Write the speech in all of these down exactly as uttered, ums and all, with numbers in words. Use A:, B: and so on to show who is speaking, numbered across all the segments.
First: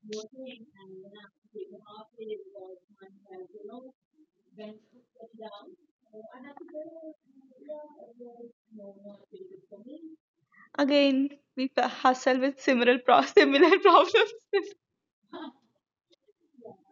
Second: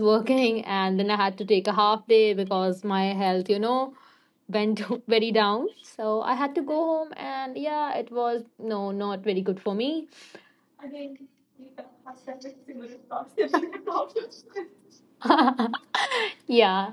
A: working and then I had to take a half day because my health, you know, went very down. So I had to go home and yeah, it was no, not very good for me.
B: Again, we p- hustle with similar pro- similar problems.
A: Yeah.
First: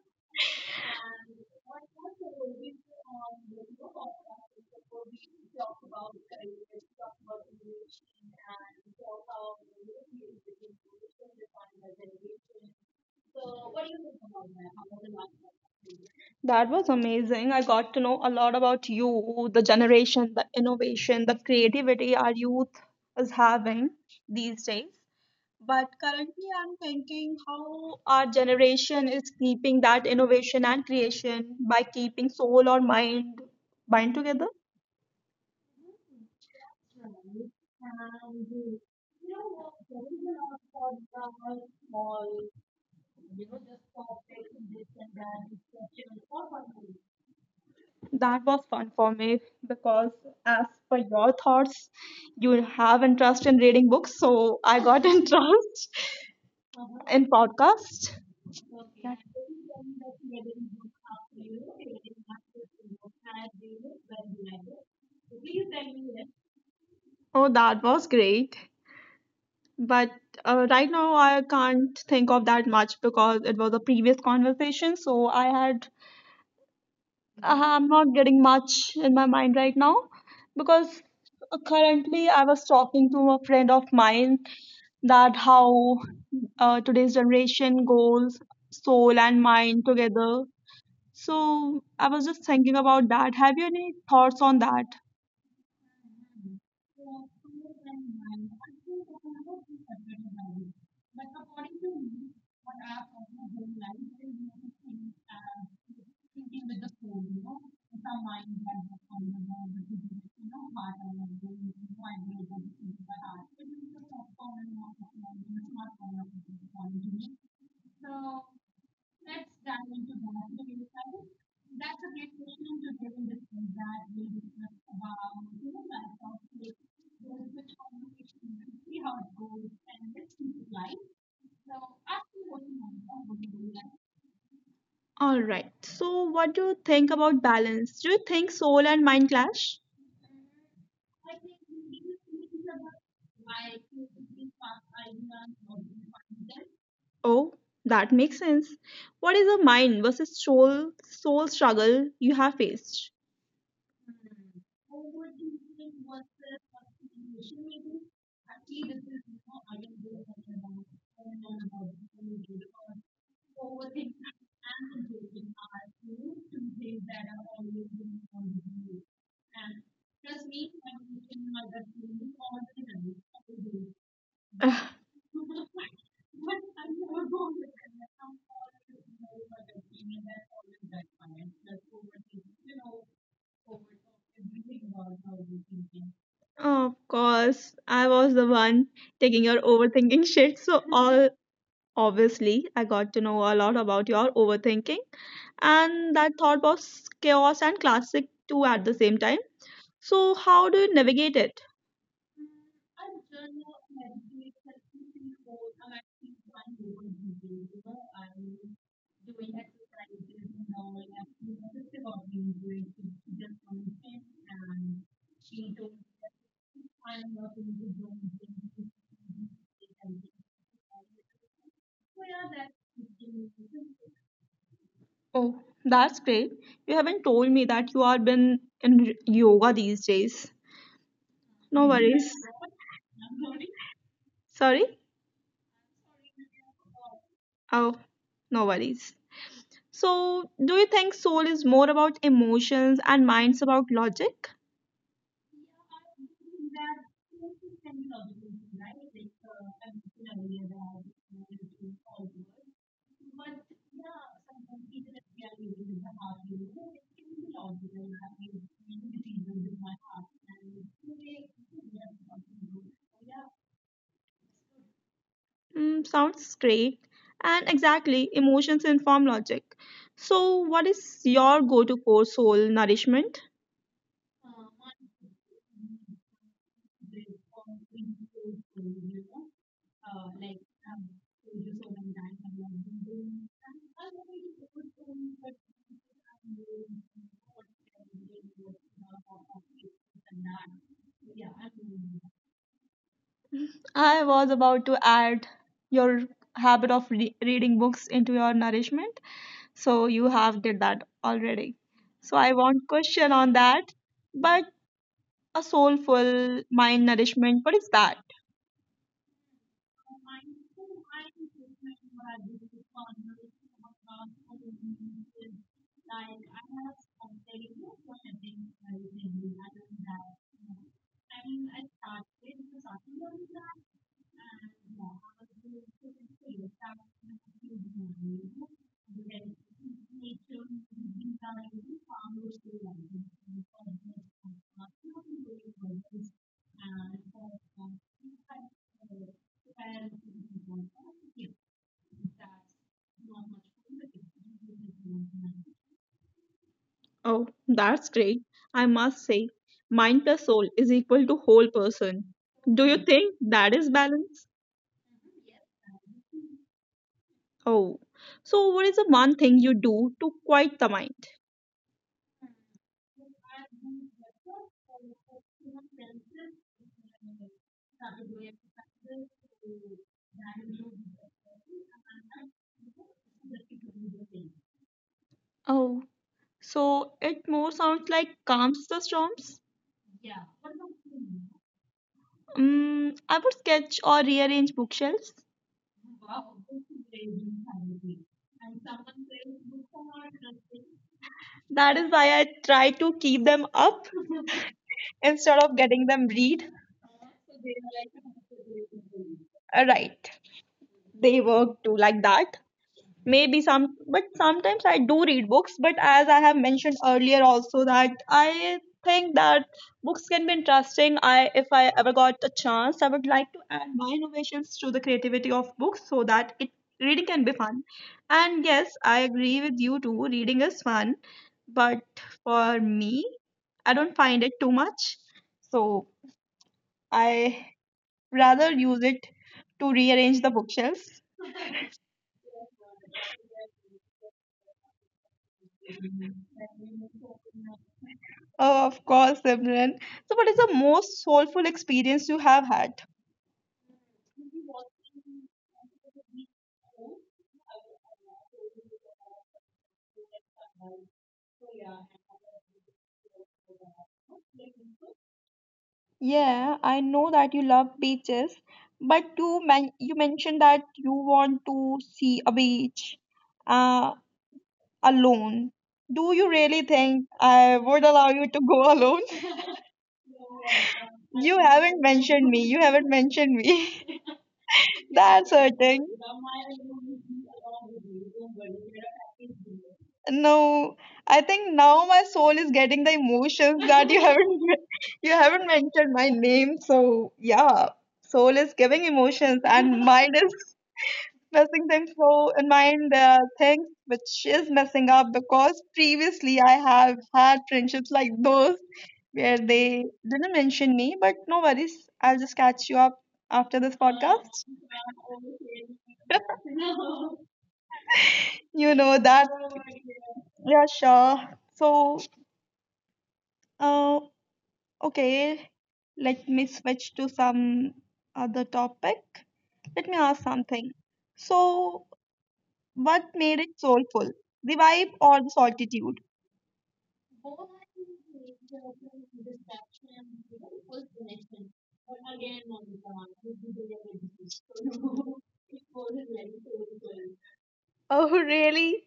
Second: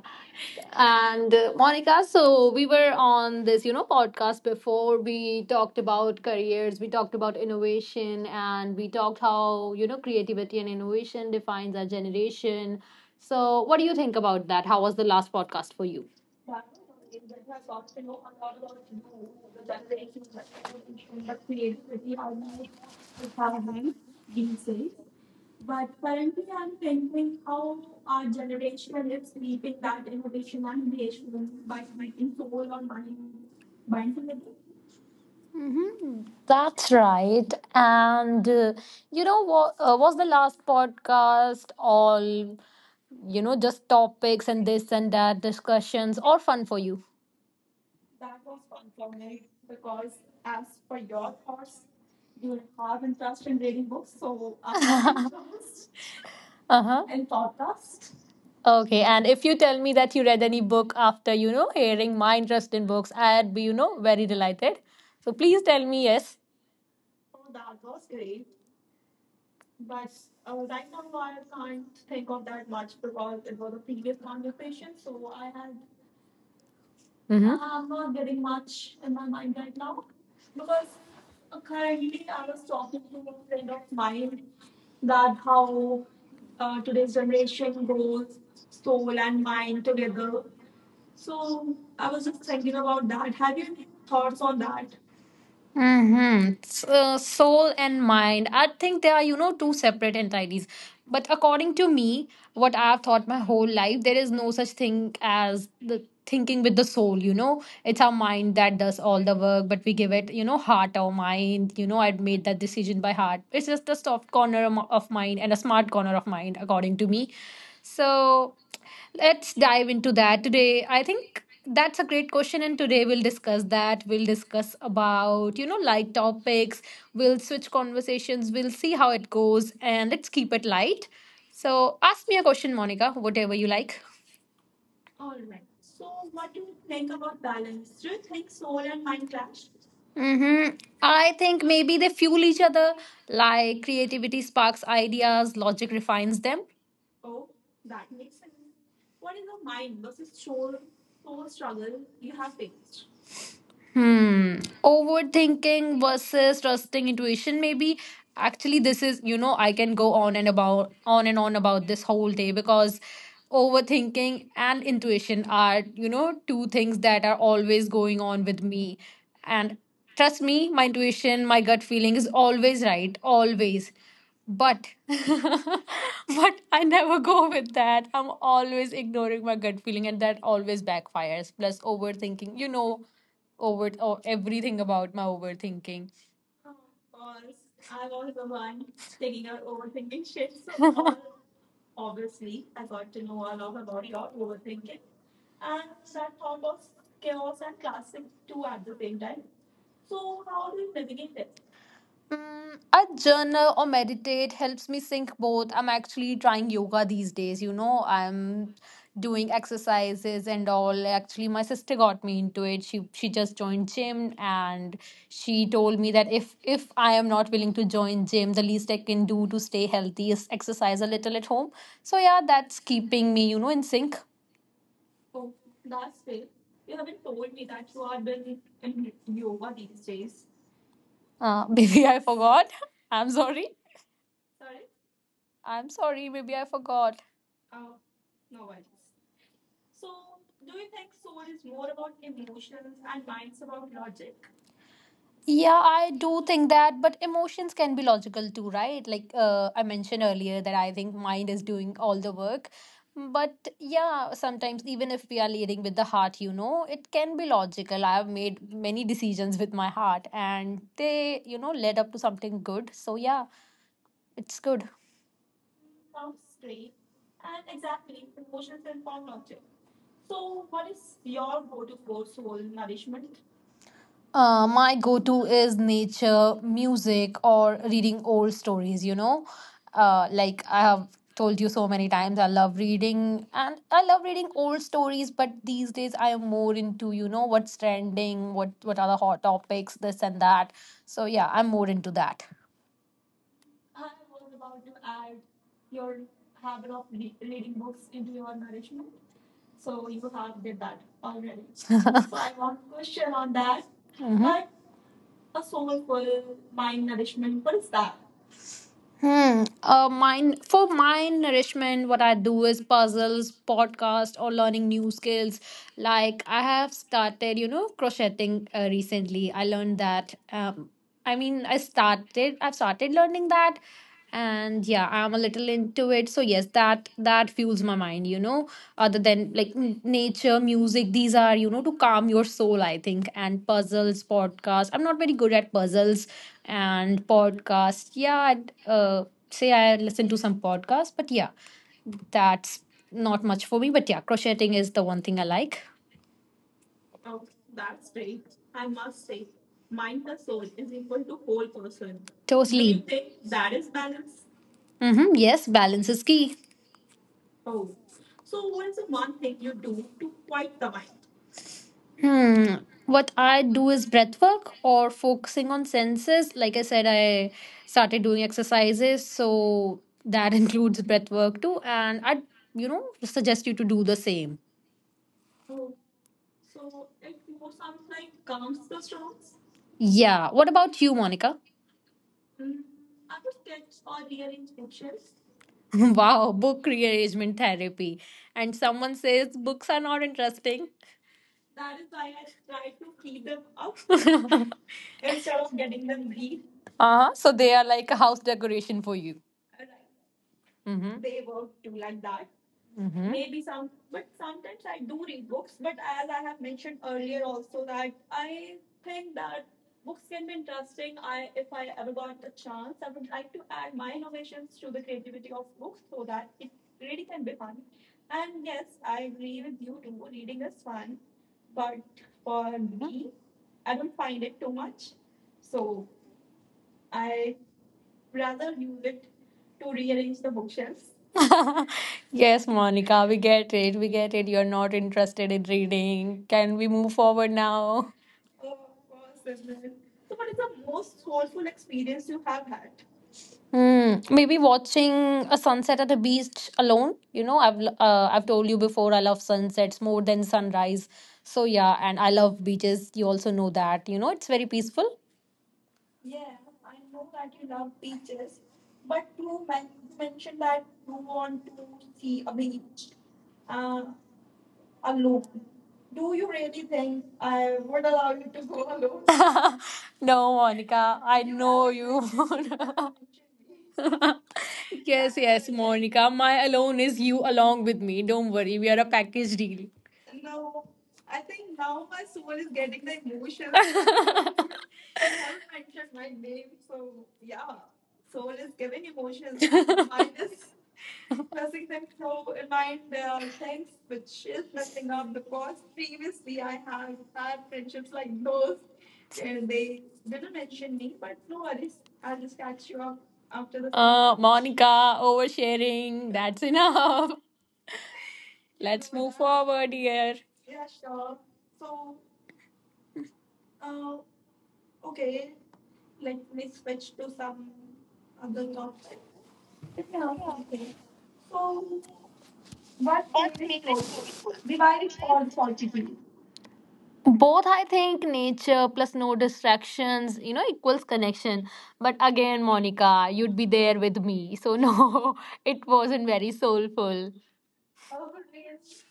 A: And uh, Monica, so we were on this, you know, podcast before. We talked about careers, we talked about innovation, and we talked how, you know, creativity and innovation defines our generation. So, what do you think about that? How was the last podcast for you?
B: That was amazing. I got to know a lot about you, the generation, the innovation, the creativity our youth is having these days. But currently, I'm thinking how our generation is keeping that innovation and creation by keeping soul or mind bind together.
A: Mm-hmm. That's right. And uh, you know what uh, was the last podcast all, you know, just topics and this and that discussions or fun for you?
B: That was fun for me because, as per your thoughts, you have interest in reading books, so I got interest
A: Uh huh.
B: in podcast.
A: Okay, and if you tell me that you read any book after, you know, hearing my interest in books, I'd be, you know, very delighted. So please tell me yes.
B: Oh, that was great. But uh, right now I can't think of that much because it was a previous conversation, so I had
A: Mhm.
B: uh, I'm
A: I'm
B: not
A: not
B: getting
A: getting much
B: much
A: in
B: in my
A: my mind
B: mind
A: right
B: right now
A: now
B: because
A: because
B: uh,
A: uh,
B: currently
A: currently
B: I
A: I was
B: was
A: talking
B: talking
A: to
B: to
A: a
B: a
A: friend
B: friend of
A: of mine
B: mine
A: that
B: that how
A: how
B: uh,
A: uh, today's
B: today's generation
A: generation
B: goes
A: goes soul
B: soul
A: and
B: and mind
A: mind
B: together.
A: together.
B: So I was just thinking about that. Have you any thoughts on that?
A: Mm-hmm. So, soul and mind. I think they are, you know, two separate entities. But according to me, what I've thought my whole life, there is no such thing as the thinking with the soul, you know. It's our mind that does all the work, but we give it, you know, heart or mind. You know, I'd made that decision by heart. It's just a soft corner of of mind and a smart corner of mind, according to me. So, let's dive into that today. I think that's a great question and today we'll discuss that. We'll discuss about, you know, light topics. We'll switch conversations. We'll see how it goes and let's keep it light. So, ask me a question, Monica, whatever you like.
B: All right, so what do you think about balance? Do you think soul and mind clash?
A: Mm-hmm. I think maybe they fuel each other, like creativity sparks ideas, logic refines them.
B: Oh, that makes sense. What is the mind versus soul soul struggle you have faced?
A: Hmm. Overthinking versus trusting intuition, maybe. Actually, this is, you know, I can go on and about on and on about this whole day because overthinking and intuition are, you know, two things that are always going on with me. And trust me, my intuition, my gut feeling is always right, always. But
B: Ugh.
A: but I never go with that. I'm always ignoring my gut feeling and that always backfires. Plus overthinking, you know, over or everything about my overthinking.
B: Of course, I was the one taking your overthinking shit. So all, obviously, I got to know a lot about your overthinking, and that thought was chaos and classic too at the same time. So how do you navigate it?
A: Mm, a journal or meditate helps me sync both. I'm actually trying yoga these days, you know. I'm doing exercises and all. Actually, my sister got me into it. She she just joined gym and she told me that if if I am not willing to join gym, the least I can do to stay healthy is exercise a little at home. So yeah, that's keeping me, you know, in sync.
B: Oh, that's great. You haven't told me that you are been in yoga these days.
A: Uh,
B: No
A: maybe I
B: worries.
A: forgot. I'm sorry.
B: Sorry.
A: I'm sorry, maybe I forgot.
B: Oh, no worries. So, do you think soul is more about emotions and mind's about logic?
A: Yeah, I do think that, but emotions can be logical too, right? Like uh, I mentioned earlier that I think mind is doing all the work. But yeah, sometimes even if we are leading with the heart, you know, it can be logical. I have made many decisions with my heart and they, you know, led up to something good. So yeah, it's good.
B: Mm, sounds great. And exactly, emotions inform logic. So, what is your go to for soul nourishment?
A: Uh, my go to is nature, music, or reading old stories, you know. Uh, like I have told you so many times, I love reading and I love reading old stories, but these days I am more into, you know, what's trending, what, what are the hot topics, this and that. So, yeah, I'm more into that.
B: I was about to add your habit of re- reading books into your nourishment. So, you have did that already. So, I want question on that. But
A: Mhm.
B: a soulful mind nourishment, what is that?
A: Hmm. Uh, mine for my nourishment, what I do is puzzles, podcast, or learning new skills. Like I have started, you know, crocheting uh, recently. I learned that. Um, I mean, I started. I've started learning that, and yeah, I'm a little into it. So yes, that that fuels my mind. You know, other than like n- nature, music, these are, you know, to calm your soul. I think and puzzles, podcasts. I'm not very good at puzzles and podcasts. Yeah, I'd, uh, say I listen to some podcasts, but yeah, that's not much for me. But yeah, crocheting is the one thing I like.
B: Oh, that's great. I must say, mind plus soul is equal to whole person. Do you
A: Totally.
B: think
A: That
B: that
A: is
B: is
A: balance.
B: balance?
A: Mm-hmm. Yes, balance is key.
B: Oh, so what is the one thing you do to quiet the mind?
A: Hmm. What I do is breath work or focusing on senses. Like I said, I started doing exercises, so that includes breath work too. And I, you know, suggest you to do the same.
B: Oh, so it more sounds like calms the storms.
A: Yeah. What about you, Monica?
B: Um, I would sketch or rearrange bookshelves.
A: Wow, book rearrangement therapy. And someone says books are not interesting.
B: That
A: That is
B: is
A: why
B: why
A: I
B: I try
A: try
B: to
A: to keep
B: keep
A: them
B: them
A: up.
B: up instead of getting them read.
A: Uh-huh. So they are like a house decoration for you.
B: Uh, Right,
A: Mm-hmm.
B: they work too like that.
A: Mm-hmm.
B: Maybe some, but sometimes I do read books, but as I have mentioned earlier also that I think that books can be interesting. I if I ever got a chance, I would like to add my innovations to the creativity of books so that it reading can be fun. And yes, I agree with you too, reading is fun, but for me, I don't find it too much, so I rather use it to rearrange the bookshelves.
A: Yes, Monica, we get it. We get it. You're not interested in reading. Can we move forward now?
B: Oh, of course, Simran. So, what is the most soulful experience you have had?
A: Hmm. Maybe watching a sunset at a beach alone. You know, I've l- uh, I've told you before. I love sunsets more than sunrise. So yeah, and I love beaches. You also know that. You know, it's very peaceful.
B: Yeah, I know that you love beaches, but you men you mentioned that you want to see a beach uh, alone. Do you really think I would allow you to go alone?
A: No, Monica, I
B: You
A: know
B: haven't
A: you.
B: mentioned me. You haven't mentioned me.
A: Yes,
B: That's
A: yes,
B: hurting.
A: Monica. My alone is you along with me. Don't worry, we are a package deal.
B: No, I think now my soul is getting the emotions that you haven't you haven't mentioned my name. So yeah, soul is giving emotions and mind is messing things. So in mind, there things which is messing up because previously I have had friendships like those where they didn't mention me. But no worries, I'll just catch you up after this
A: Uh,
B: podcast.
A: Monica, oversharing. That's enough.
B: You
A: Let's
B: know
A: move
B: that.
A: forward here.
B: Yeah, sure. So, uh, okay, let me switch to some other topic. Let me ask something. So, what made it soulful? The vibe or the solitude?
A: Both, I think, nature plus no distractions, you know, equals connection. But again, Monica, you'd be there with me. So, no, it wasn't very soulful.
B: Oh, really?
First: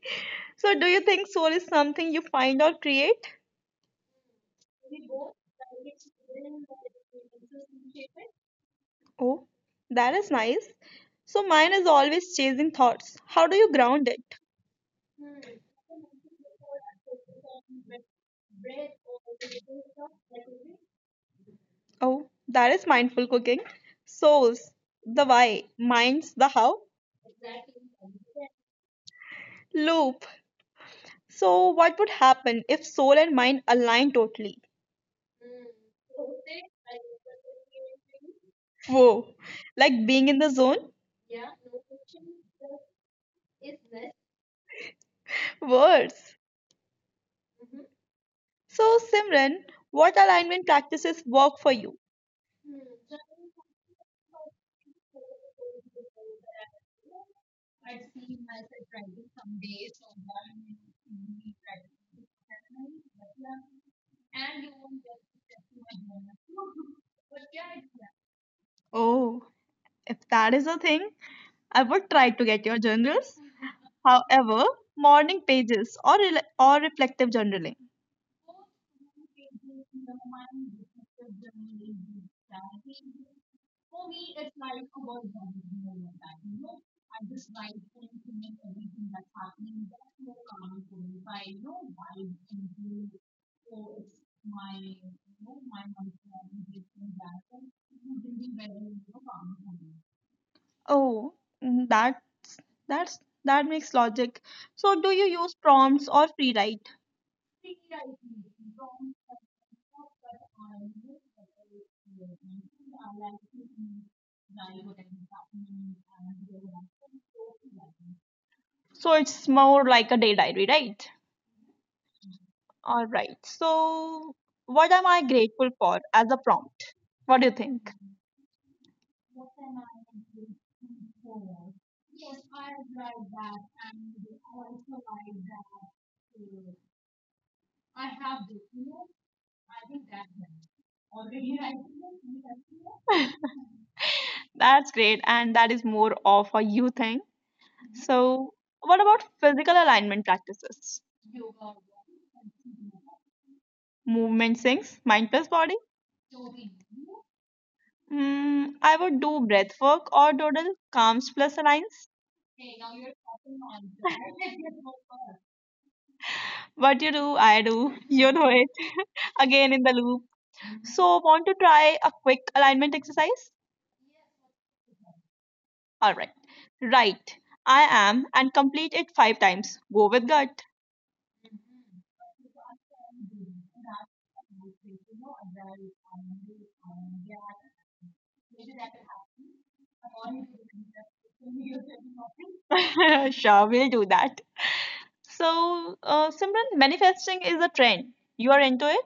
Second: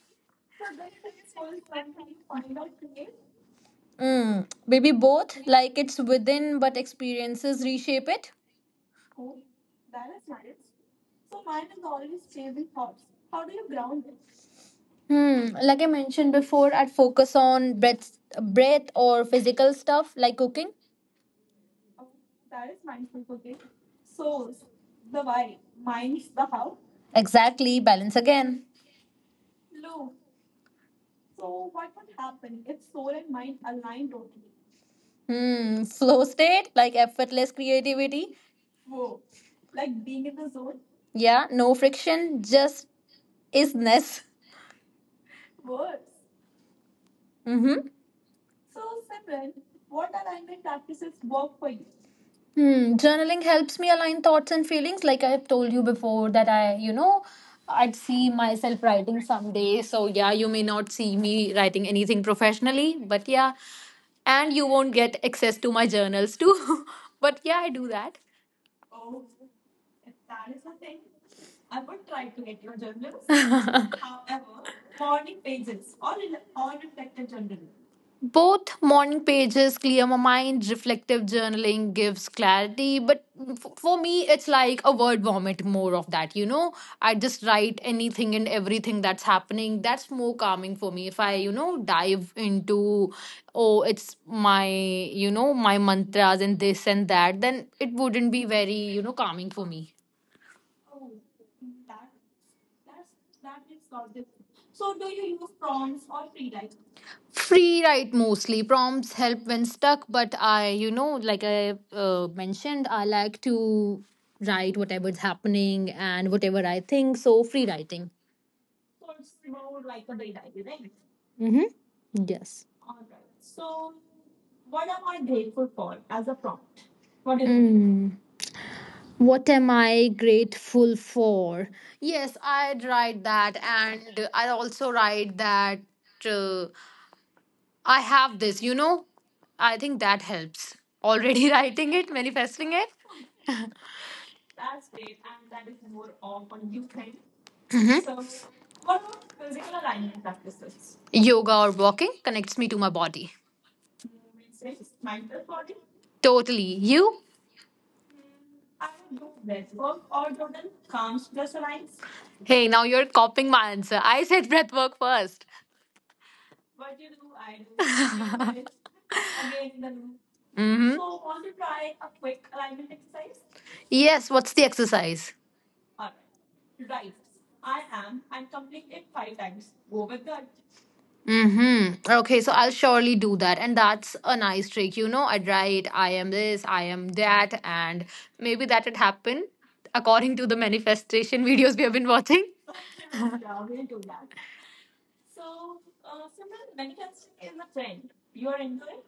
B: So, do you think soul is something you find or create?
A: Mm, maybe both, like it's within, but experiences reshape it.
B: Oh, that is nice. So, mine is always chasing thoughts. How do you ground it?
A: Hmm. Like I mentioned before, I'd focus on breath, breath or physical stuff like cooking.
B: Oh, that is mindful cooking. Souls, the why, minds, the how.
A: Exactly, balance again.
B: Loop. So, what would happen if soul and mind align totally?
A: Hmm. Flow state, like effortless creativity.
B: Whoa, like being in the zone?
A: Yeah, no friction, just isness.
B: Worse.
A: Mm-hmm.
B: So, Simran, what alignment practices work for you?
A: Hmm. Journaling helps me align thoughts and feelings. Like I've told you before, that I, you know, I'd see myself writing someday. So, yeah, you may not see me writing anything professionally, but yeah, and you won't get access to my journals too. But yeah, I do that.
B: Oh, if that is a thing, I would try to get your journals. However, morning pages or rela or reflective journaling.
A: Both morning pages clear my mind, reflective journaling gives clarity. But f- for me, it's like a word vomit, more of that, you know? I just write anything and everything that's happening. That's more calming for me. If I, you know, dive into, oh, it's my, you know, my mantras and this and that, then it wouldn't be very, you know, calming for me.
B: Oh, mm, that's that's that makes logic. So, do you use prompts or free write?
A: Free write mostly. Prompts help when stuck, but I you know like I uh, mentioned, I like to write whatever's happening and whatever I think, so free writing.
B: So, it's more like a day diary, right?
A: Mm-hmm. Yes.
B: All right. So, what am I grateful for as a prompt? What do you think?
A: Hmm. What am I grateful for? Yes, I'd write that, and I also write that, uh, I have this, you know, I think that helps already, writing it, manifesting it.
B: That's great. And that is more of a you thing. So, what about physical alignment practices?
A: Yoga or walking connects me to my body.
B: Movement sinks, mind plus body.
A: Totally. You?
B: Mm, I would do breath work or doodle, calms plus aligns.
A: Hey, now you're copying my answer. I said breath work first.
B: What you do, I do. You know it. Again in the loop. So, want to try a quick alignment exercise?
A: Yes, what's the exercise?
B: All right. Right. I am and complete it five times. Go with gut.
A: Mm-hmm. Okay, so I'll surely do that. And that's a nice trick. You know, I'd write, I am this, I am that, and maybe that would happen according to the manifestation videos we have been watching.
B: Sure, we'll do that. So, uh, Simran, manifesting is a trend. You are into it?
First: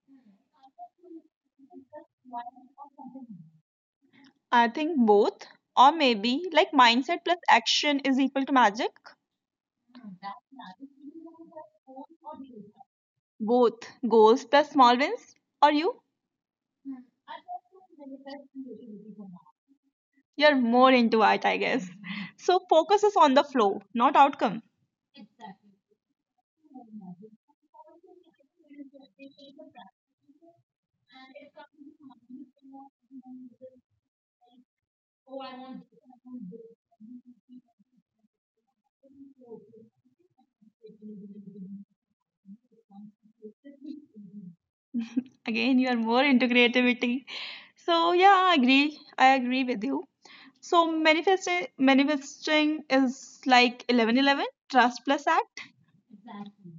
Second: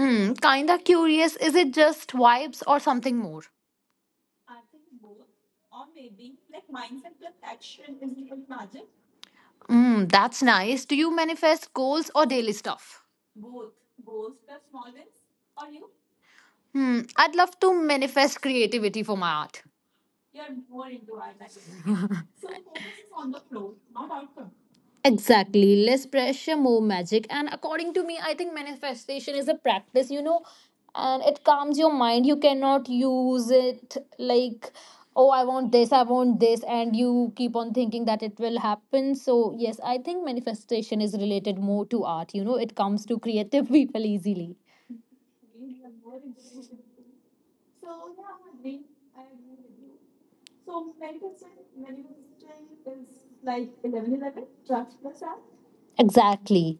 A: Mm, kinda curious, is it just vibes or something more?
B: I think both, or maybe like mindset plus action is equal to magic.
A: Mm, that's nice. Do you manifest goals or daily stuff?
B: Both goals plus small wins. Or you?
A: Hmm, I'd love to manifest creativity for my art.
B: You're more into art, I guess. So, focus is on the flow, not outcome.
A: Exactly. Less pressure, more magic. And according to me, I think manifestation is a practice, you know, and it calms your mind. You cannot use it like, oh, I want this, I want this, and you keep on thinking that it will happen. So, yes, I think manifestation is related more to art. You know, it comes to creative people easily.
B: Again, you are more into creativity. So, yeah, I agree. I agree with you. So, manifesting, manifesting is like eleven eleven, trust plus act.
A: Exactly.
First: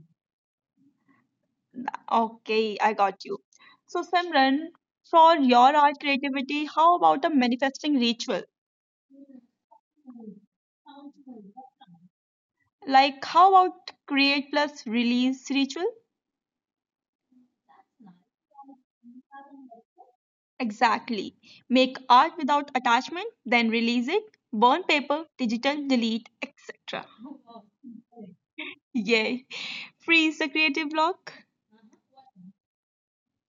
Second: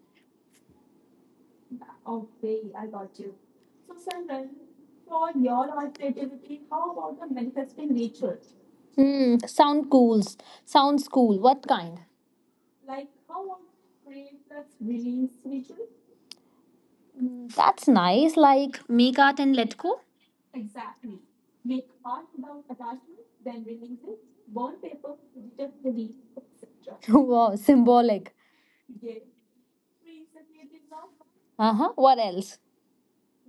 B: Okay, I got you. So, Simran, for your art creativity, how about a manifesting ritual?
A: Hmm. Sound cool. Sounds cool. What kind?
B: Like, how about create plus release ritual?
A: Mm, that's nice, like make art and let go.
B: Exactly. Make art without attachment, then release it, burn paper, digital, delete, et cetera.
A: Wow, symbolic.
B: Yay. Freeze the creative block.
A: Uh huh. What else?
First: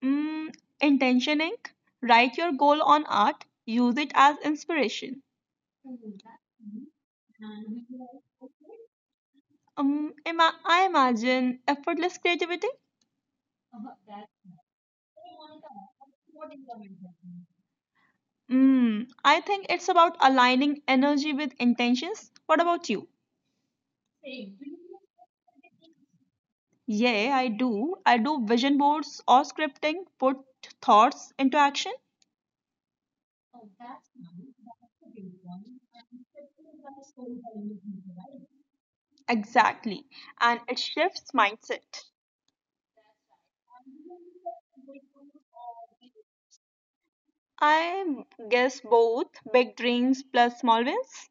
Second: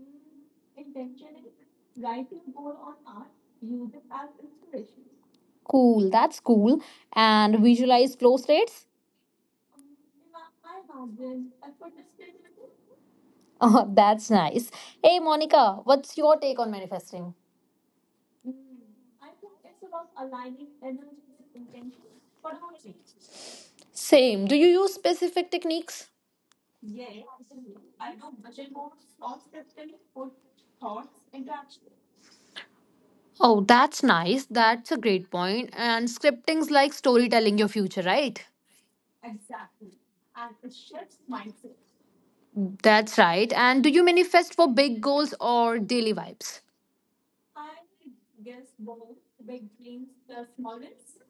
B: Mm, intention ink. Write your goal on art, use it as inspiration.
A: Cool. That's cool. And visualize flow states.
B: Um, ima- I imagine effortless creativity.
A: Oh, that's nice. Hey, Monica, what's your take on manifesting?
B: Mm, I think it's about aligning energy with intentions. What about you?
A: Same. Do you use specific techniques?
B: Yeah, I do. I do vision boards or scripting, put thoughts into action.
A: Oh, that's nice. That's a great point. And scripting's like storytelling your future, right?
B: Exactly. And it shifts mindset.
A: That's right. And do you manifest for big goals or daily vibes?
B: I guess both big dreams plus small wins.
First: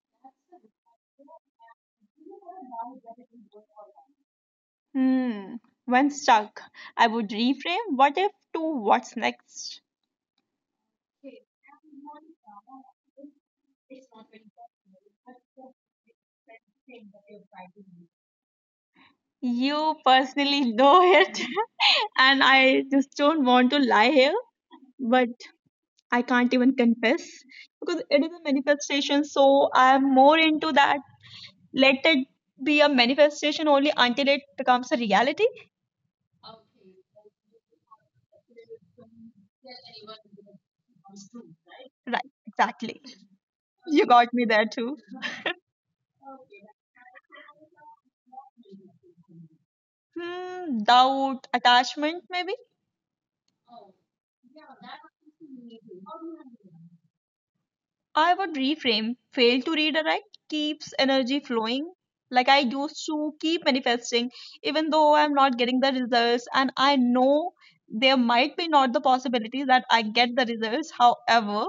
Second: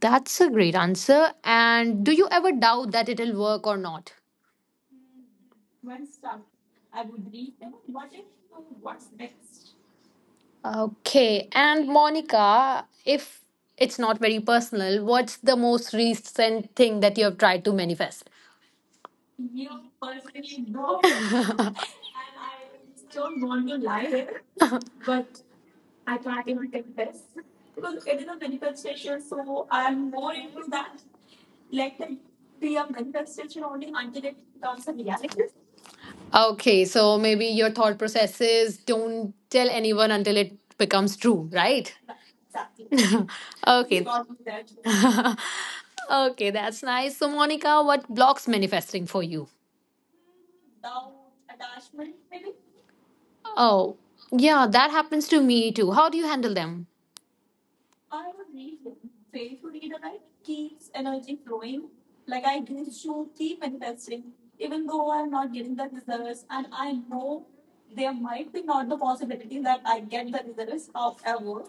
A: That's a great answer. And do you ever doubt that it'll work or not?
B: Hmm. When stuck, I would reframe what if to what's next.
A: Okay. And Monica, if it's not very personal, what's the most recent thing that you have tried to manifest?
B: You personally know it, and I just don't want to lie here. But I can't even confess because it is a manifestation. So I am more into that. Let it be a manifestation only until it becomes a reality.
A: Okay. So maybe your thought process is don't tell anyone until it becomes true, right?
B: Right, exactly.
A: Okay.
B: You got me there too.
A: Okay. That's nice. So, Monica, what blocks manifesting for you?
B: Hmm, doubt, attachment, maybe.
A: Oh, yeah, that happens to me too. How do you handle them?
B: I would reframe fail to redirect keeps energy flowing. Like I used to keep manifesting, even though I'm not getting the results, and I know there might be not the possibility that I get the results. However,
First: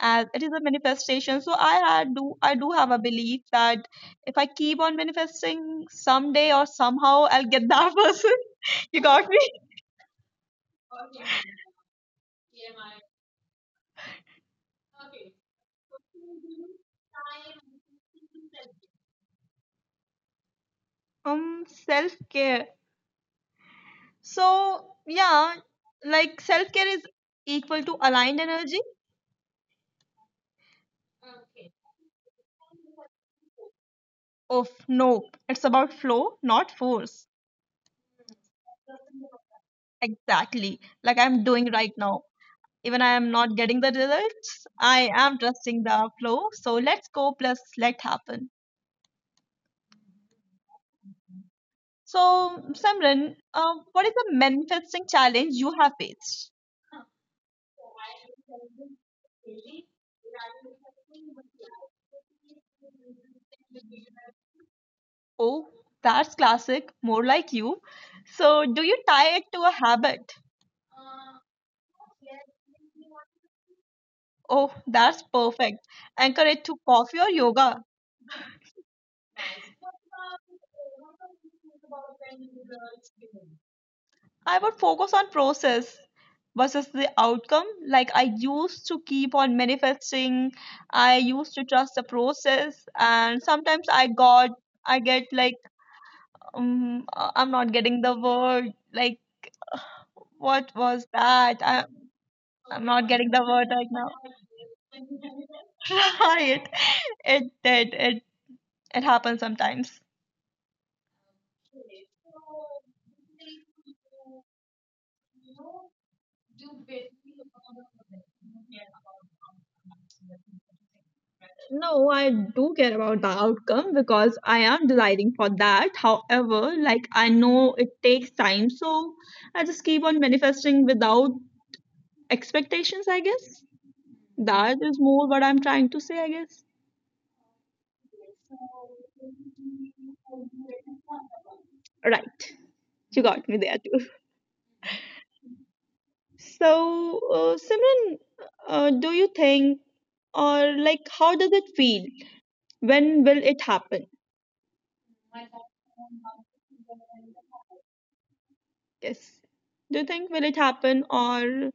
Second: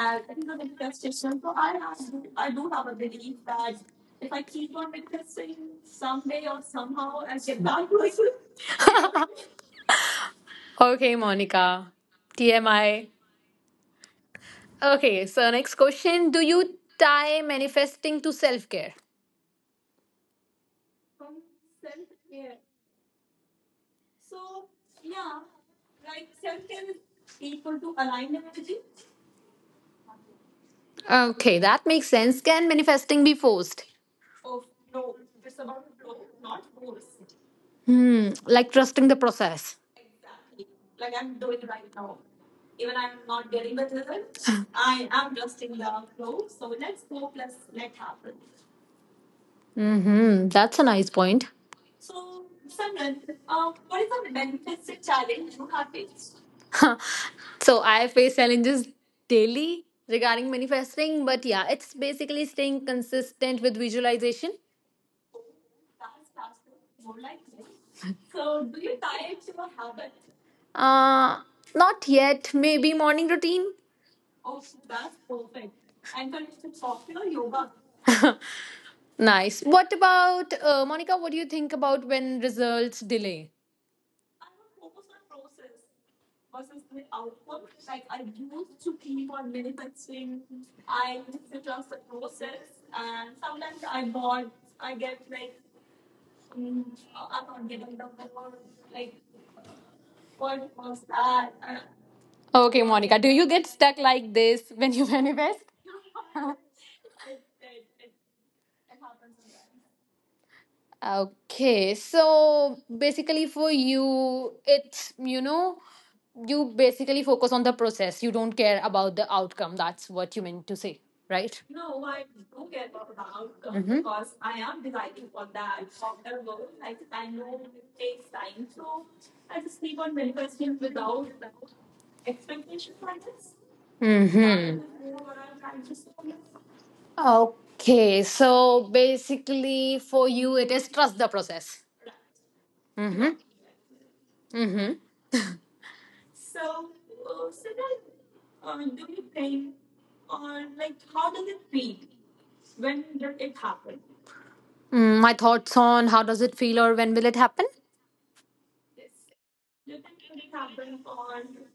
B: as it is a manifestation, so I had do I do have a belief that if I keep on manifesting, someday or somehow I'll get that person. You got me?
A: Okay, Monica. T M I. Okay, so next question. Do you tie manifesting to self care?
B: Um, self care. So yeah, like self care is equal to aligned energy.
A: Okay, that makes sense. Can manifesting be forced?
B: Of no, it's about flow, not force.
A: Hmm, like trusting the process.
B: Exactly. Like I'm doing right now. Even I am not getting the results, I am trusting the flow. So let's go plus let happen.
A: Mm-hmm, that's a nice point.
B: So Samran, uh, what is the manifesting challenge you have faced?
A: So I face challenges daily regarding manifesting, but yeah, it's basically staying consistent with visualization.
B: Oh, that's classic, more like you. So do you tie it to a habit?
A: Uh, Not yet. Maybe morning routine.
B: Oh, that's perfect. Anchor it to coffee or yoga.
A: Nice. What about uh, Monica? What do you think about when results delay?
B: I would focus on process versus the outcome. Like I used to keep on manifesting, I used to trust the process, and sometimes I got, I get like, um, uh, I'm not getting the word. Like, what was that? I, I'm
A: Okay,
B: not
A: Monica,
B: getting
A: do
B: the
A: you
B: word
A: get
B: right
A: stuck like this when you manifest?
B: now. Right? It did. It it happens sometimes.
A: Okay, so basically for you, it's you know, you basically focus on the process. You don't care about the outcome. That's what you meant to say, right?
B: No, I do care about the outcome because I am desiring for that. However, like I know it takes time, so I just keep on manifesting without expectations, I guess. That
A: Mm-hmm.
B: is more what I'm trying to say, I guess.
A: Okay, so basically for you, it is trust the process.
B: Right. You
A: Mm-hmm.
B: got me there too.
A: Mm-hmm.
B: So, uh, Simran, uh, do you think, or like, how does it feel? When will it happen?
A: Mm, my thoughts on how does it feel or when will it happen?
B: Yes. Do you think will it happen, or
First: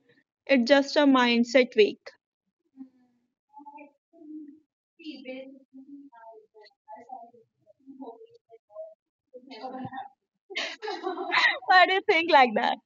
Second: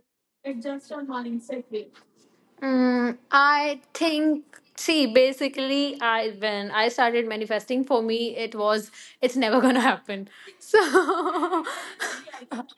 B: it's just a mindset week?
A: Mm, I think, see, basically I when I started manifesting for me it was it's never gonna happen. So
B: Why do you think like that?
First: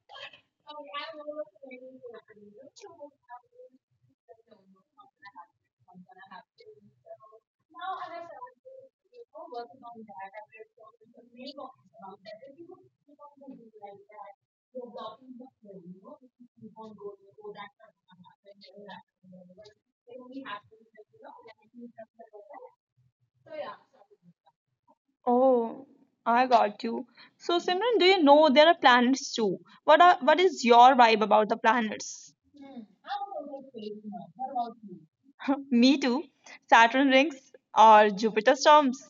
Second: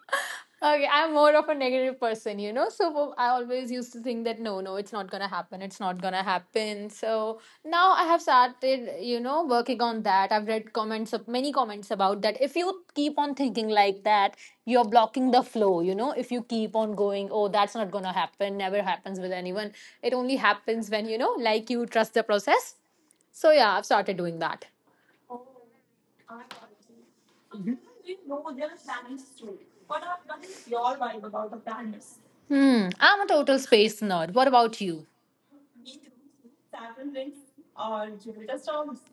A: okay, I'm more of a negative person, you know. So I always used to think that no, no, it's not gonna happen. It's not gonna happen. So now I have started, you know, working on that. I've read comments of many comments about that. If you keep on thinking like that, you're blocking the flow, you know. If you keep on going, oh, that's not gonna happen. Never happens with anyone. It only happens when, you know, like, you trust the process. So yeah, I've started doing that.
B: Oh, I got you. So, Simran, do you know there are planets too? What are what is your vibe about the planets?
A: Hmm. I'm a total space nerd. What about you?
B: Me too. Saturn rings or Jupiter storms.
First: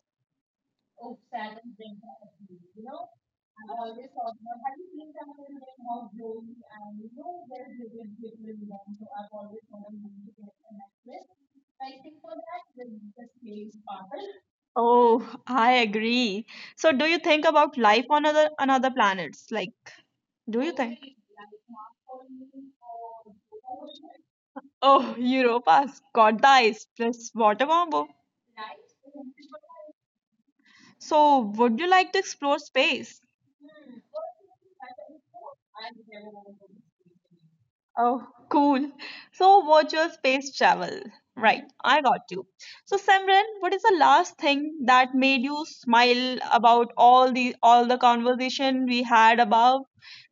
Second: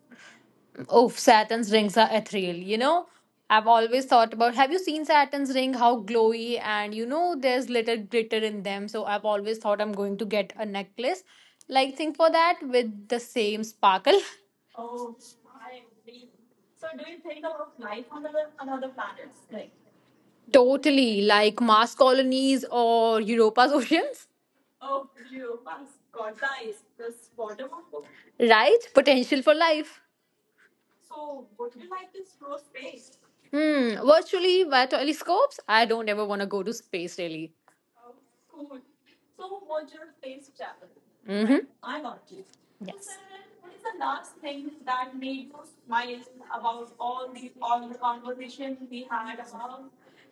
A: Oh, Saturn's rings are ethereal. You know, I've always thought about, have you seen Saturn's ring? How glowy, and you know there's little glitter in them. So I've always thought I'm going to get a necklace like thing for that with the same sparkle.
B: Oh, I agree. So, do you think about life on other another planets? Like, do you think?
A: Totally, like Mars colonies or Europa's oceans.
B: Oh, Europa's got the ice plus water combo.
A: Right? Potential for life.
B: So, would you like to explore space?
A: Hmm. Virtually via telescopes. I don't ever want to go to space really.
B: Oh, cool. So, virtual space travel. Right,
A: Mm-hmm.
B: I got you. So, Samran, what is the last thing that made you smile about all the all the conversation we had above,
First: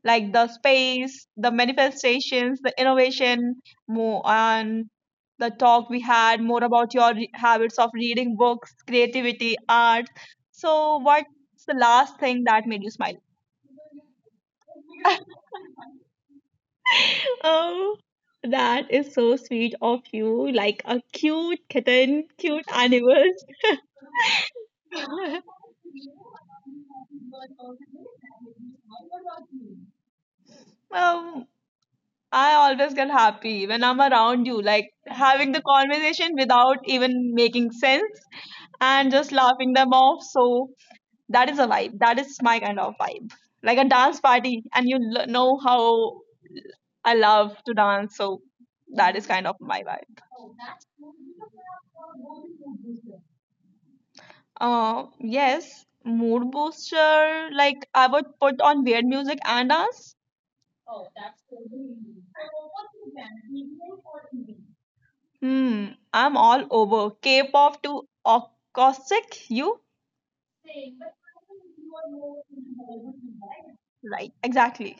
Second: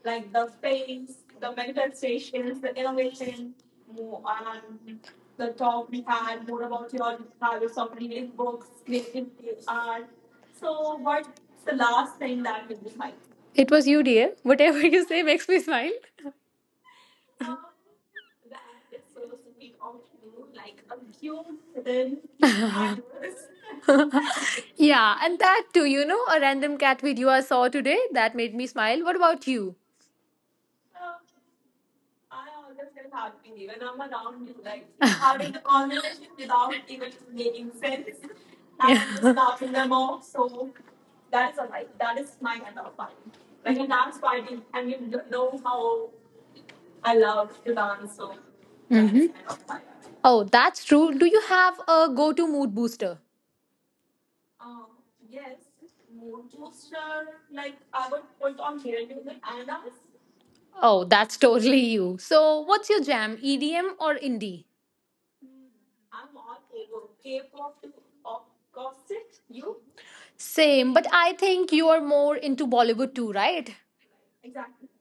B: like the space, the manifestations, the innovation, more on the talk we had, more about your re- habits of reading books, creativity, art. So, what's the last thing that made you smile?
A: It was you, dear. Whatever you say makes me smile.
B: Oh, that is so sweet of you. Like a cute kitten, cute animals.
A: yeah, and that too, you know, a random cat video I saw today that made me smile. What about you?
B: Um, I always get happy when I'm around you, like having the conversation without even making sense and just laughing them off. So that is a vibe. That is my kind of vibe. Like a dance party, and you l- know how I love to dance. So that is kind of my vibe.
A: Oh, that's true. Do you have a go to mood booster?
B: Uh, yes, mood booster. Like I would put on weird music and dance.
A: Oh, that's totally you. So, what's your jam, E D M or indie?
B: Hmm, I'm all over. K-pop to acoustic, you?
A: Same, but I think you are more into Bollywood too, right?
B: Right. Exactly.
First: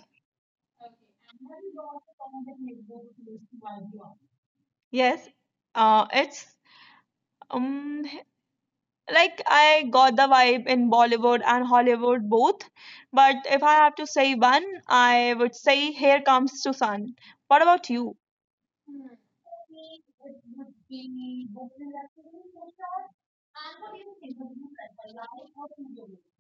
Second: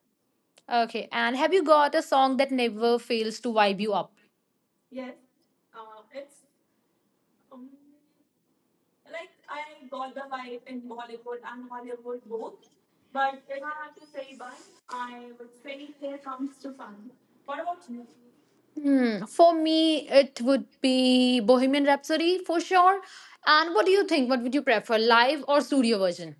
A: Okay, and have you got a song that never fails to vibe you up?
B: Yes. Uh, it's um like I got the vibe in Bollywood and Hollywood both, but if I have to say one, I would say Here Comes to Sun. What about you?
A: Hmm, for me, it would be Bohemian Rhapsody for sure. And what do you think? What would you prefer, live or studio version?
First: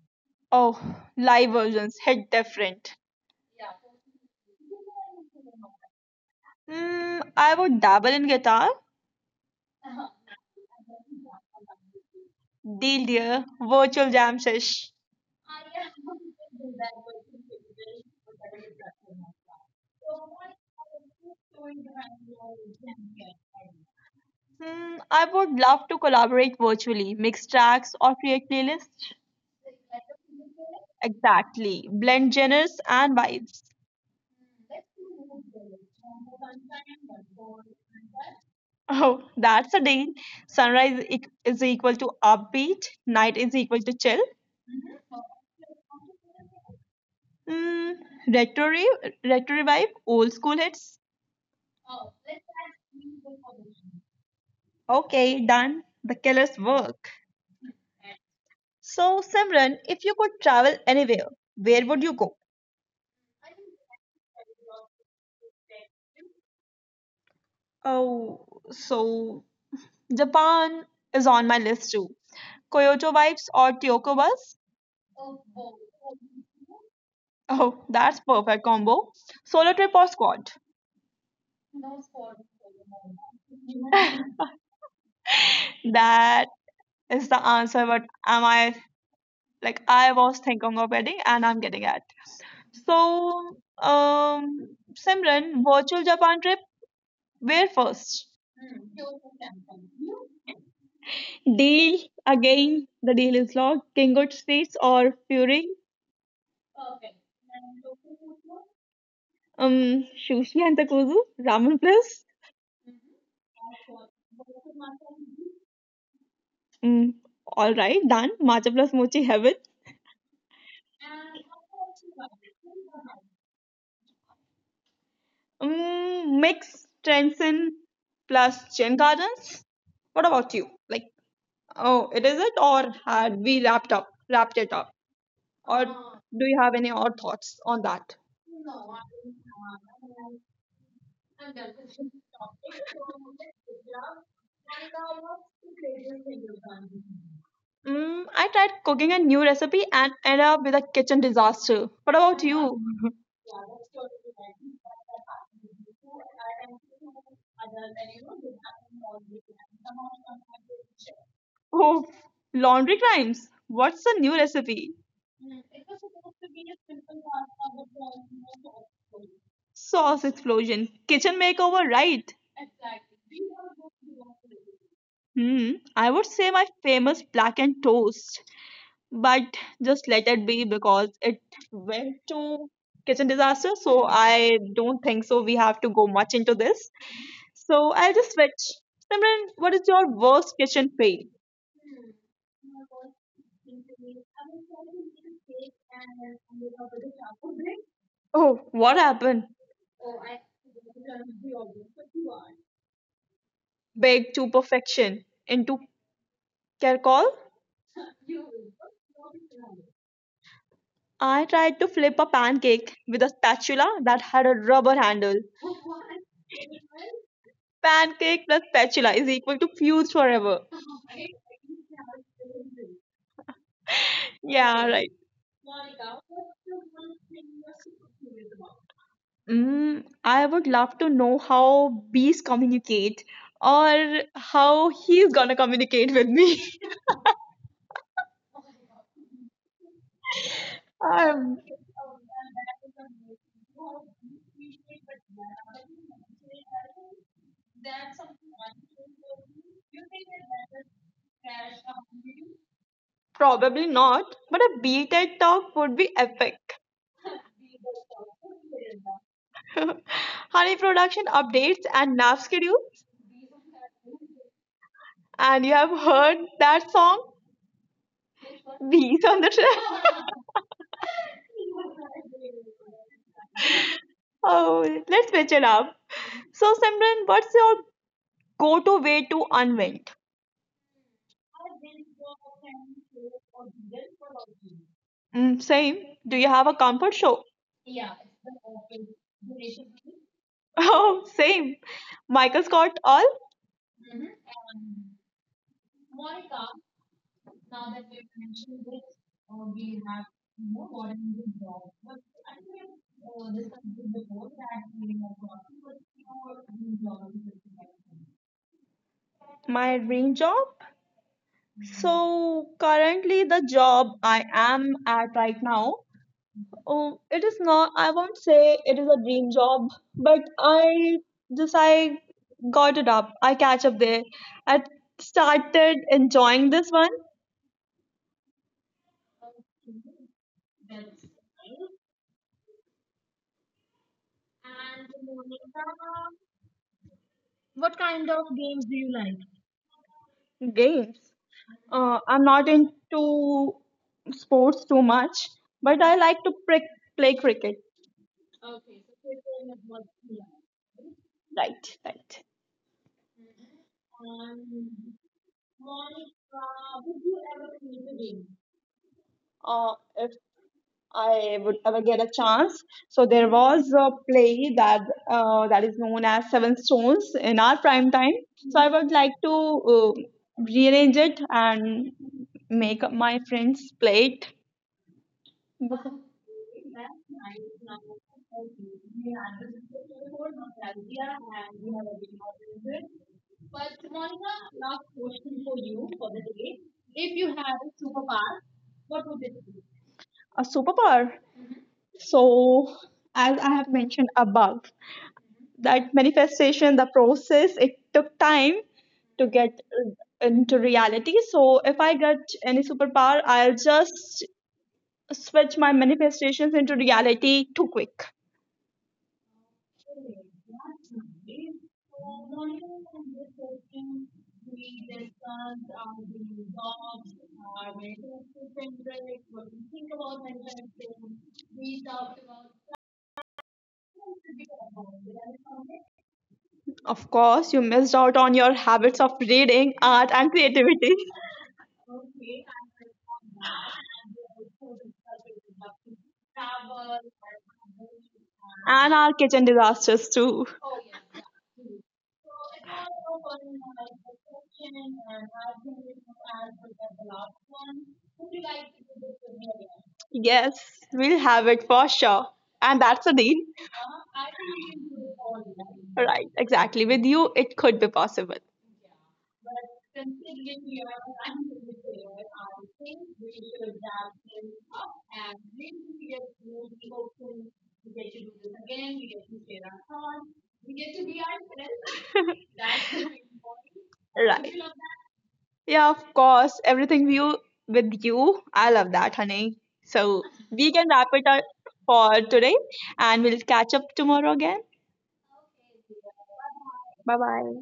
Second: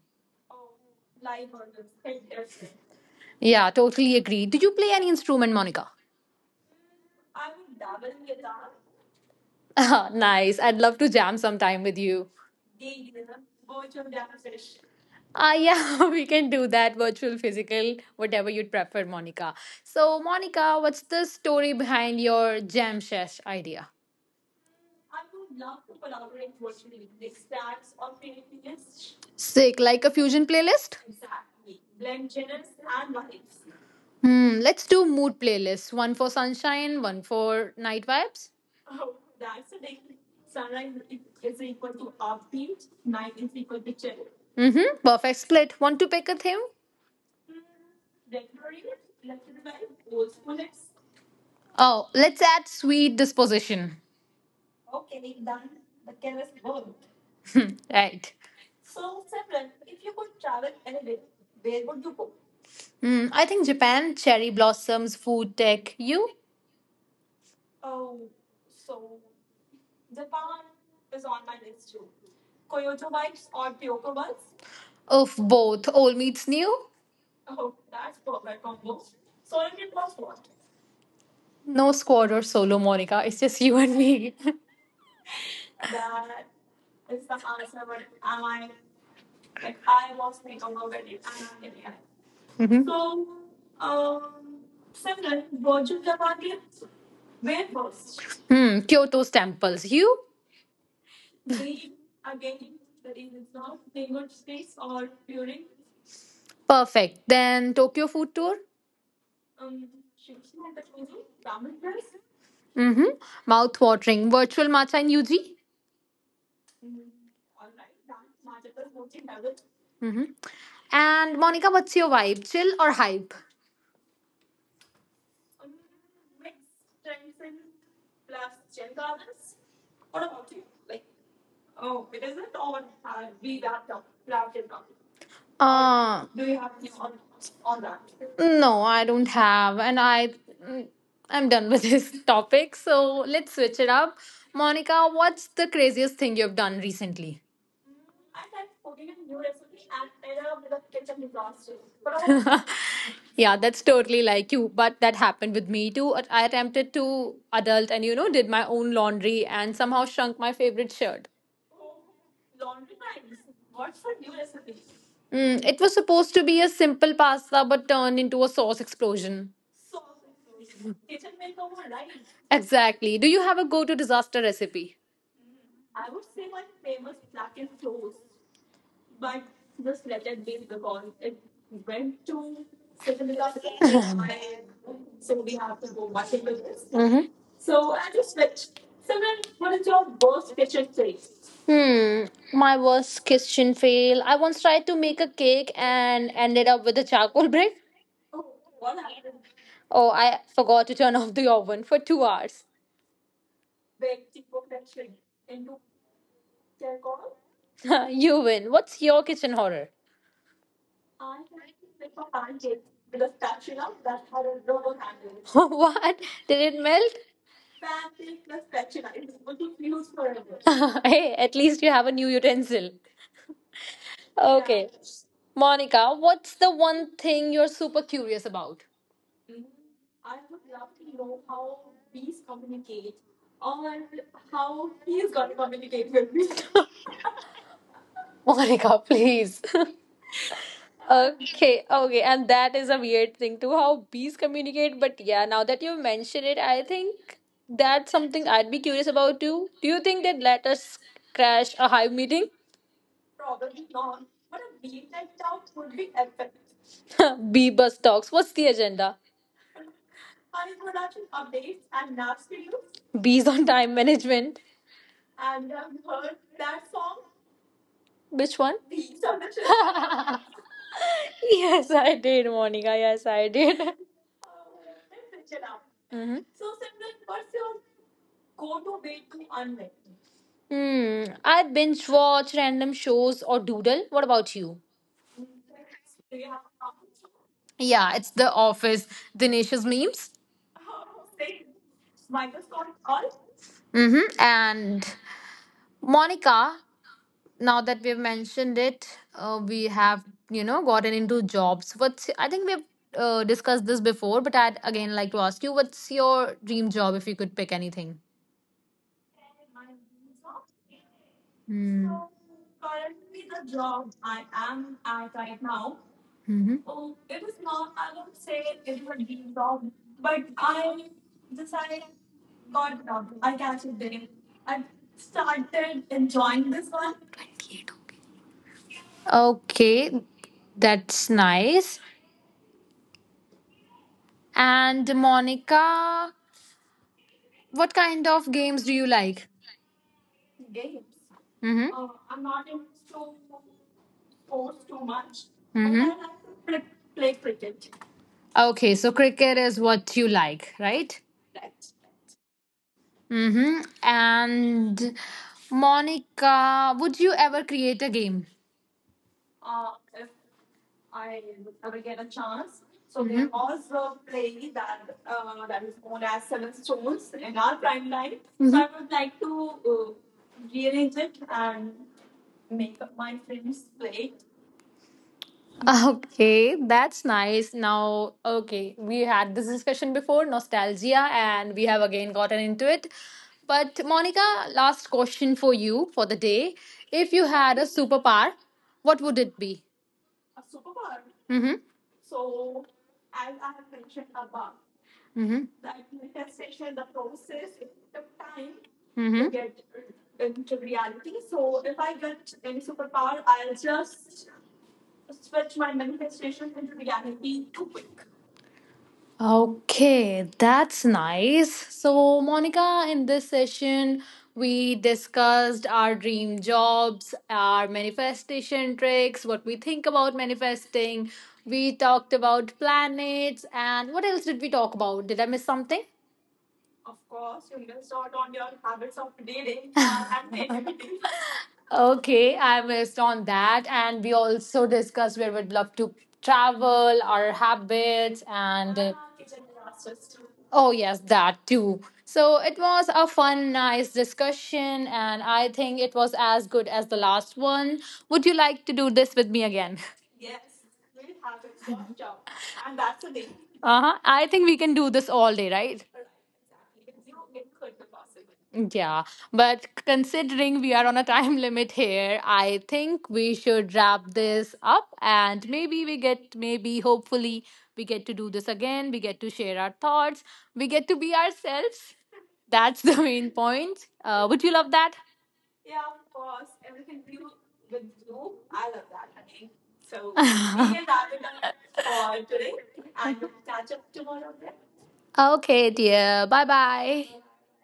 B: Oh, live versions hit different.
A: Yeah, totally agree. Do you play any instrument, Monica?
B: Hmm, I would dabble in guitar.
A: nice. I'd love to jam sometime with you.
B: Deal dear, virtual jam sesh.
A: Uh, yeah, we can do that virtual, physical, whatever you'd prefer, Monica. So, Monica, what's the story behind your jam sesh idea?
B: Hmm, I would love to collaborate virtually, mix tracks or create playlists.
A: Sick, like a fusion playlist?
B: Exactly. Blend genres and vibes.
A: Hmm, let's do mood playlists. One for sunshine, one for night vibes.
B: Oh, that's a deal. Sunrise e- is equal to upbeat, night is equal to chill.
A: Mm-hmm. Perfect split. Want to pick a theme?
B: Mm, retro, re- retro revive, old school hits.
A: Oh, let's add sweet disposition.
B: Okay, done. The killer's work.
A: right.
B: So, Simran, if you could travel anywhere, where would you go?
A: Hmm, I think Japan, cherry blossoms, food tech. You?
B: Oh, so Japan is on my list too. Kyoto vibes or Tokyo bus?
A: Of both old meets new,
B: Oh, that's perfect combo. Solo trip or squad?
A: no squad or solo, Monica. It's just you and me.
B: That is the answer. But am I, like, I was thinking of wedding and I'm getting at. So, um, Simran, virtual Japan trip. Where first?
A: hmm, Kyoto's temples. You?
B: Deal again. The deal is locked. Kingo streets or Fury?
A: Perfect. Then Tokyo food tour?
B: Um, sushi and takozu ramen plus.
A: Mm-hmm. Mouth-watering. Virtual matcha in U G?
B: Mm, all right, done. Matcha plus mochi heaven.
A: Mm-hmm. And Monica, what's your vibe? Chill or hype?
B: Um, mix Trenson plus Chen Gardens. What about you? Like, oh, it is it or had we wrapped up, wrapped it up? Or
A: Uh,
B: do you have any odd thoughts on that?
A: no, I don't have. And I, mm, I'm done with this topic. So let's switch it up. Monica, what's the craziest thing you've done recently?
B: Mm,
A: I
B: I
A: tried
B: tried
A: cooking
B: cooking a
A: a new
B: new
A: recipe
B: recipe
A: and
B: and ended
A: ended
B: up
A: up with
B: with a
A: a
B: kitchen
A: kitchen disaster.
B: disaster. What
A: But I
B: about
A: was
B: you?
A: yeah, that's totally like you. But that happened with me too. At- I attempted to adult and, you know, did my own laundry and somehow shrunk my favorite shirt.
B: Oh, laundry crimes. What's the new recipe?
A: Mm, it was supposed to be a simple pasta but turned into a sauce explosion.
B: Sauce explosion. Kitchen makeover, right?
A: Exactly. Do you have a go to disaster recipe?
B: Hmm. I would say my famous black and toast, but just let it be because it went to kitchen disaster, so I don't think so we have to go much into this. So I'll just switch. Simran, what is your worst kitchen fail?
A: Hmm, my worst kitchen fail. I once tried to make a cake and ended up with a charcoal brick.
B: Oh, what happened?
A: Oh, I forgot to turn off the oven for two hours.
B: Baked to perfection into charcoal.
A: you win. What's your kitchen horror?
B: I tried to flip a pancake with a spatula that had a rubber handle.
A: what? Did it melt?
B: Pancake plus spatula is equal to fused forever.
A: hey, at least you have a new utensil.
B: Yeah,
A: Okay.
B: right.
A: Monica, what's the one thing you're super curious about?
B: Mm, I would love to know how bees communicate or how he's gonna communicate with me.
A: Monica, please.
B: Um,
A: okay, okay. And that is a weird thing too, how bees communicate. But yeah, now that you mention it, I think that's something I'd be curious about too. Do you think they'd let us crash a hive meeting?
B: Probably not, but a bee TED talk would be epic.
A: Bee bus talks. What's the agenda?
B: Honey production updates and nap schedules.
A: Bees on time management.
B: And you have heard that song,
A: Which one?
B: Bees on the Track.
A: Yes, I did, Monica. Yes, I did.
B: Oh, let's switch it up.
A: hmm.
B: So, Simran, what's your go-to way to unwind?
A: Hmm. I binge watch random shows or doodle. What about you?
B: Mm, same. Do you have a comfort show?
A: Yeah, it's The Office, Dinesh's memes.
B: Oh, same. Michael Scott all?
A: Mm-hmm. And Monica, now that we've mentioned it, uh, we have, you know, gotten into jobs. What's, I think we've uh, discussed this before, but I'd again like to ask you, what's your dream job if you could pick anything?
B: My dream job.
A: Hmm.
B: So
A: So
B: currently the job I am at right now,
A: mhm.
B: oh, it is not. I won't say it is a dream job, but I just I got it up. I catch up there. I started enjoying this one.
A: twenty-eight, okay. Okay, that's nice. And Monica, what kind of games do you like?
B: Games.
A: Mm-hmm.
B: uh, I'm not into sports too much, but I like to prick, play cricket.
A: Okay, so cricket is what you like, right?
B: Right, right.
A: Mm-hmm. And Monica, would you ever create a game?
B: Uh, if I would ever get a chance. So there was a play that, uh, that is known as Seven Stones in our prime time. So I would like to uh, rearrange it and make my friends play it.
A: Okay, that's nice. Now, okay, we had this discussion before, nostalgia, and we have again gotten into it. But, Monica, last question for you for the day. If you had a superpower, what would it be?
B: A superpower.
A: Mm-hmm.
B: So, as I have mentioned above,
A: Mm-hmm.
B: that manifestation, the process, it took time
A: Mm-hmm.
B: to get into reality. So, if I get any superpower, I'll just switch my manifestations into reality too quick.
A: Okay, that's nice. So, Monica, in this session, we discussed our dream jobs, our manifestation tricks, what we think about manifesting. We talked about planets, and what else did we talk about? Did I miss something?
B: Of course, you missed out on your habits of reading, art, and creativity.
A: Okay, I missed on that. And we also discussed where we'd love to travel, our habits, and. Uh,
B: And our kitchen disasters
A: Oh, yes,
B: too.
A: that too. So it was a fun, nice discussion, and I think it was as good as the last one. Would you like to do this with me again?
B: Yes, we'll have it for sure. And that's a deal.
A: Uh huh. I think we can do this all day, right?
B: Right, exactly. With you, it could be possible.
A: Yeah, but considering we are on a time limit here, I think we should wrap this up, and maybe we get, maybe hopefully we get to do this again. We get to share our thoughts. We get to be ourselves. That's the main point. Uh, would you
B: Right.
A: love that?
B: Yeah, of course. Everything you with you. I love that, honey. So we can wrap it up for today and we'll catch up tomorrow again.
A: Okay, dear. Bye
B: Bye
A: bye.
B: bye.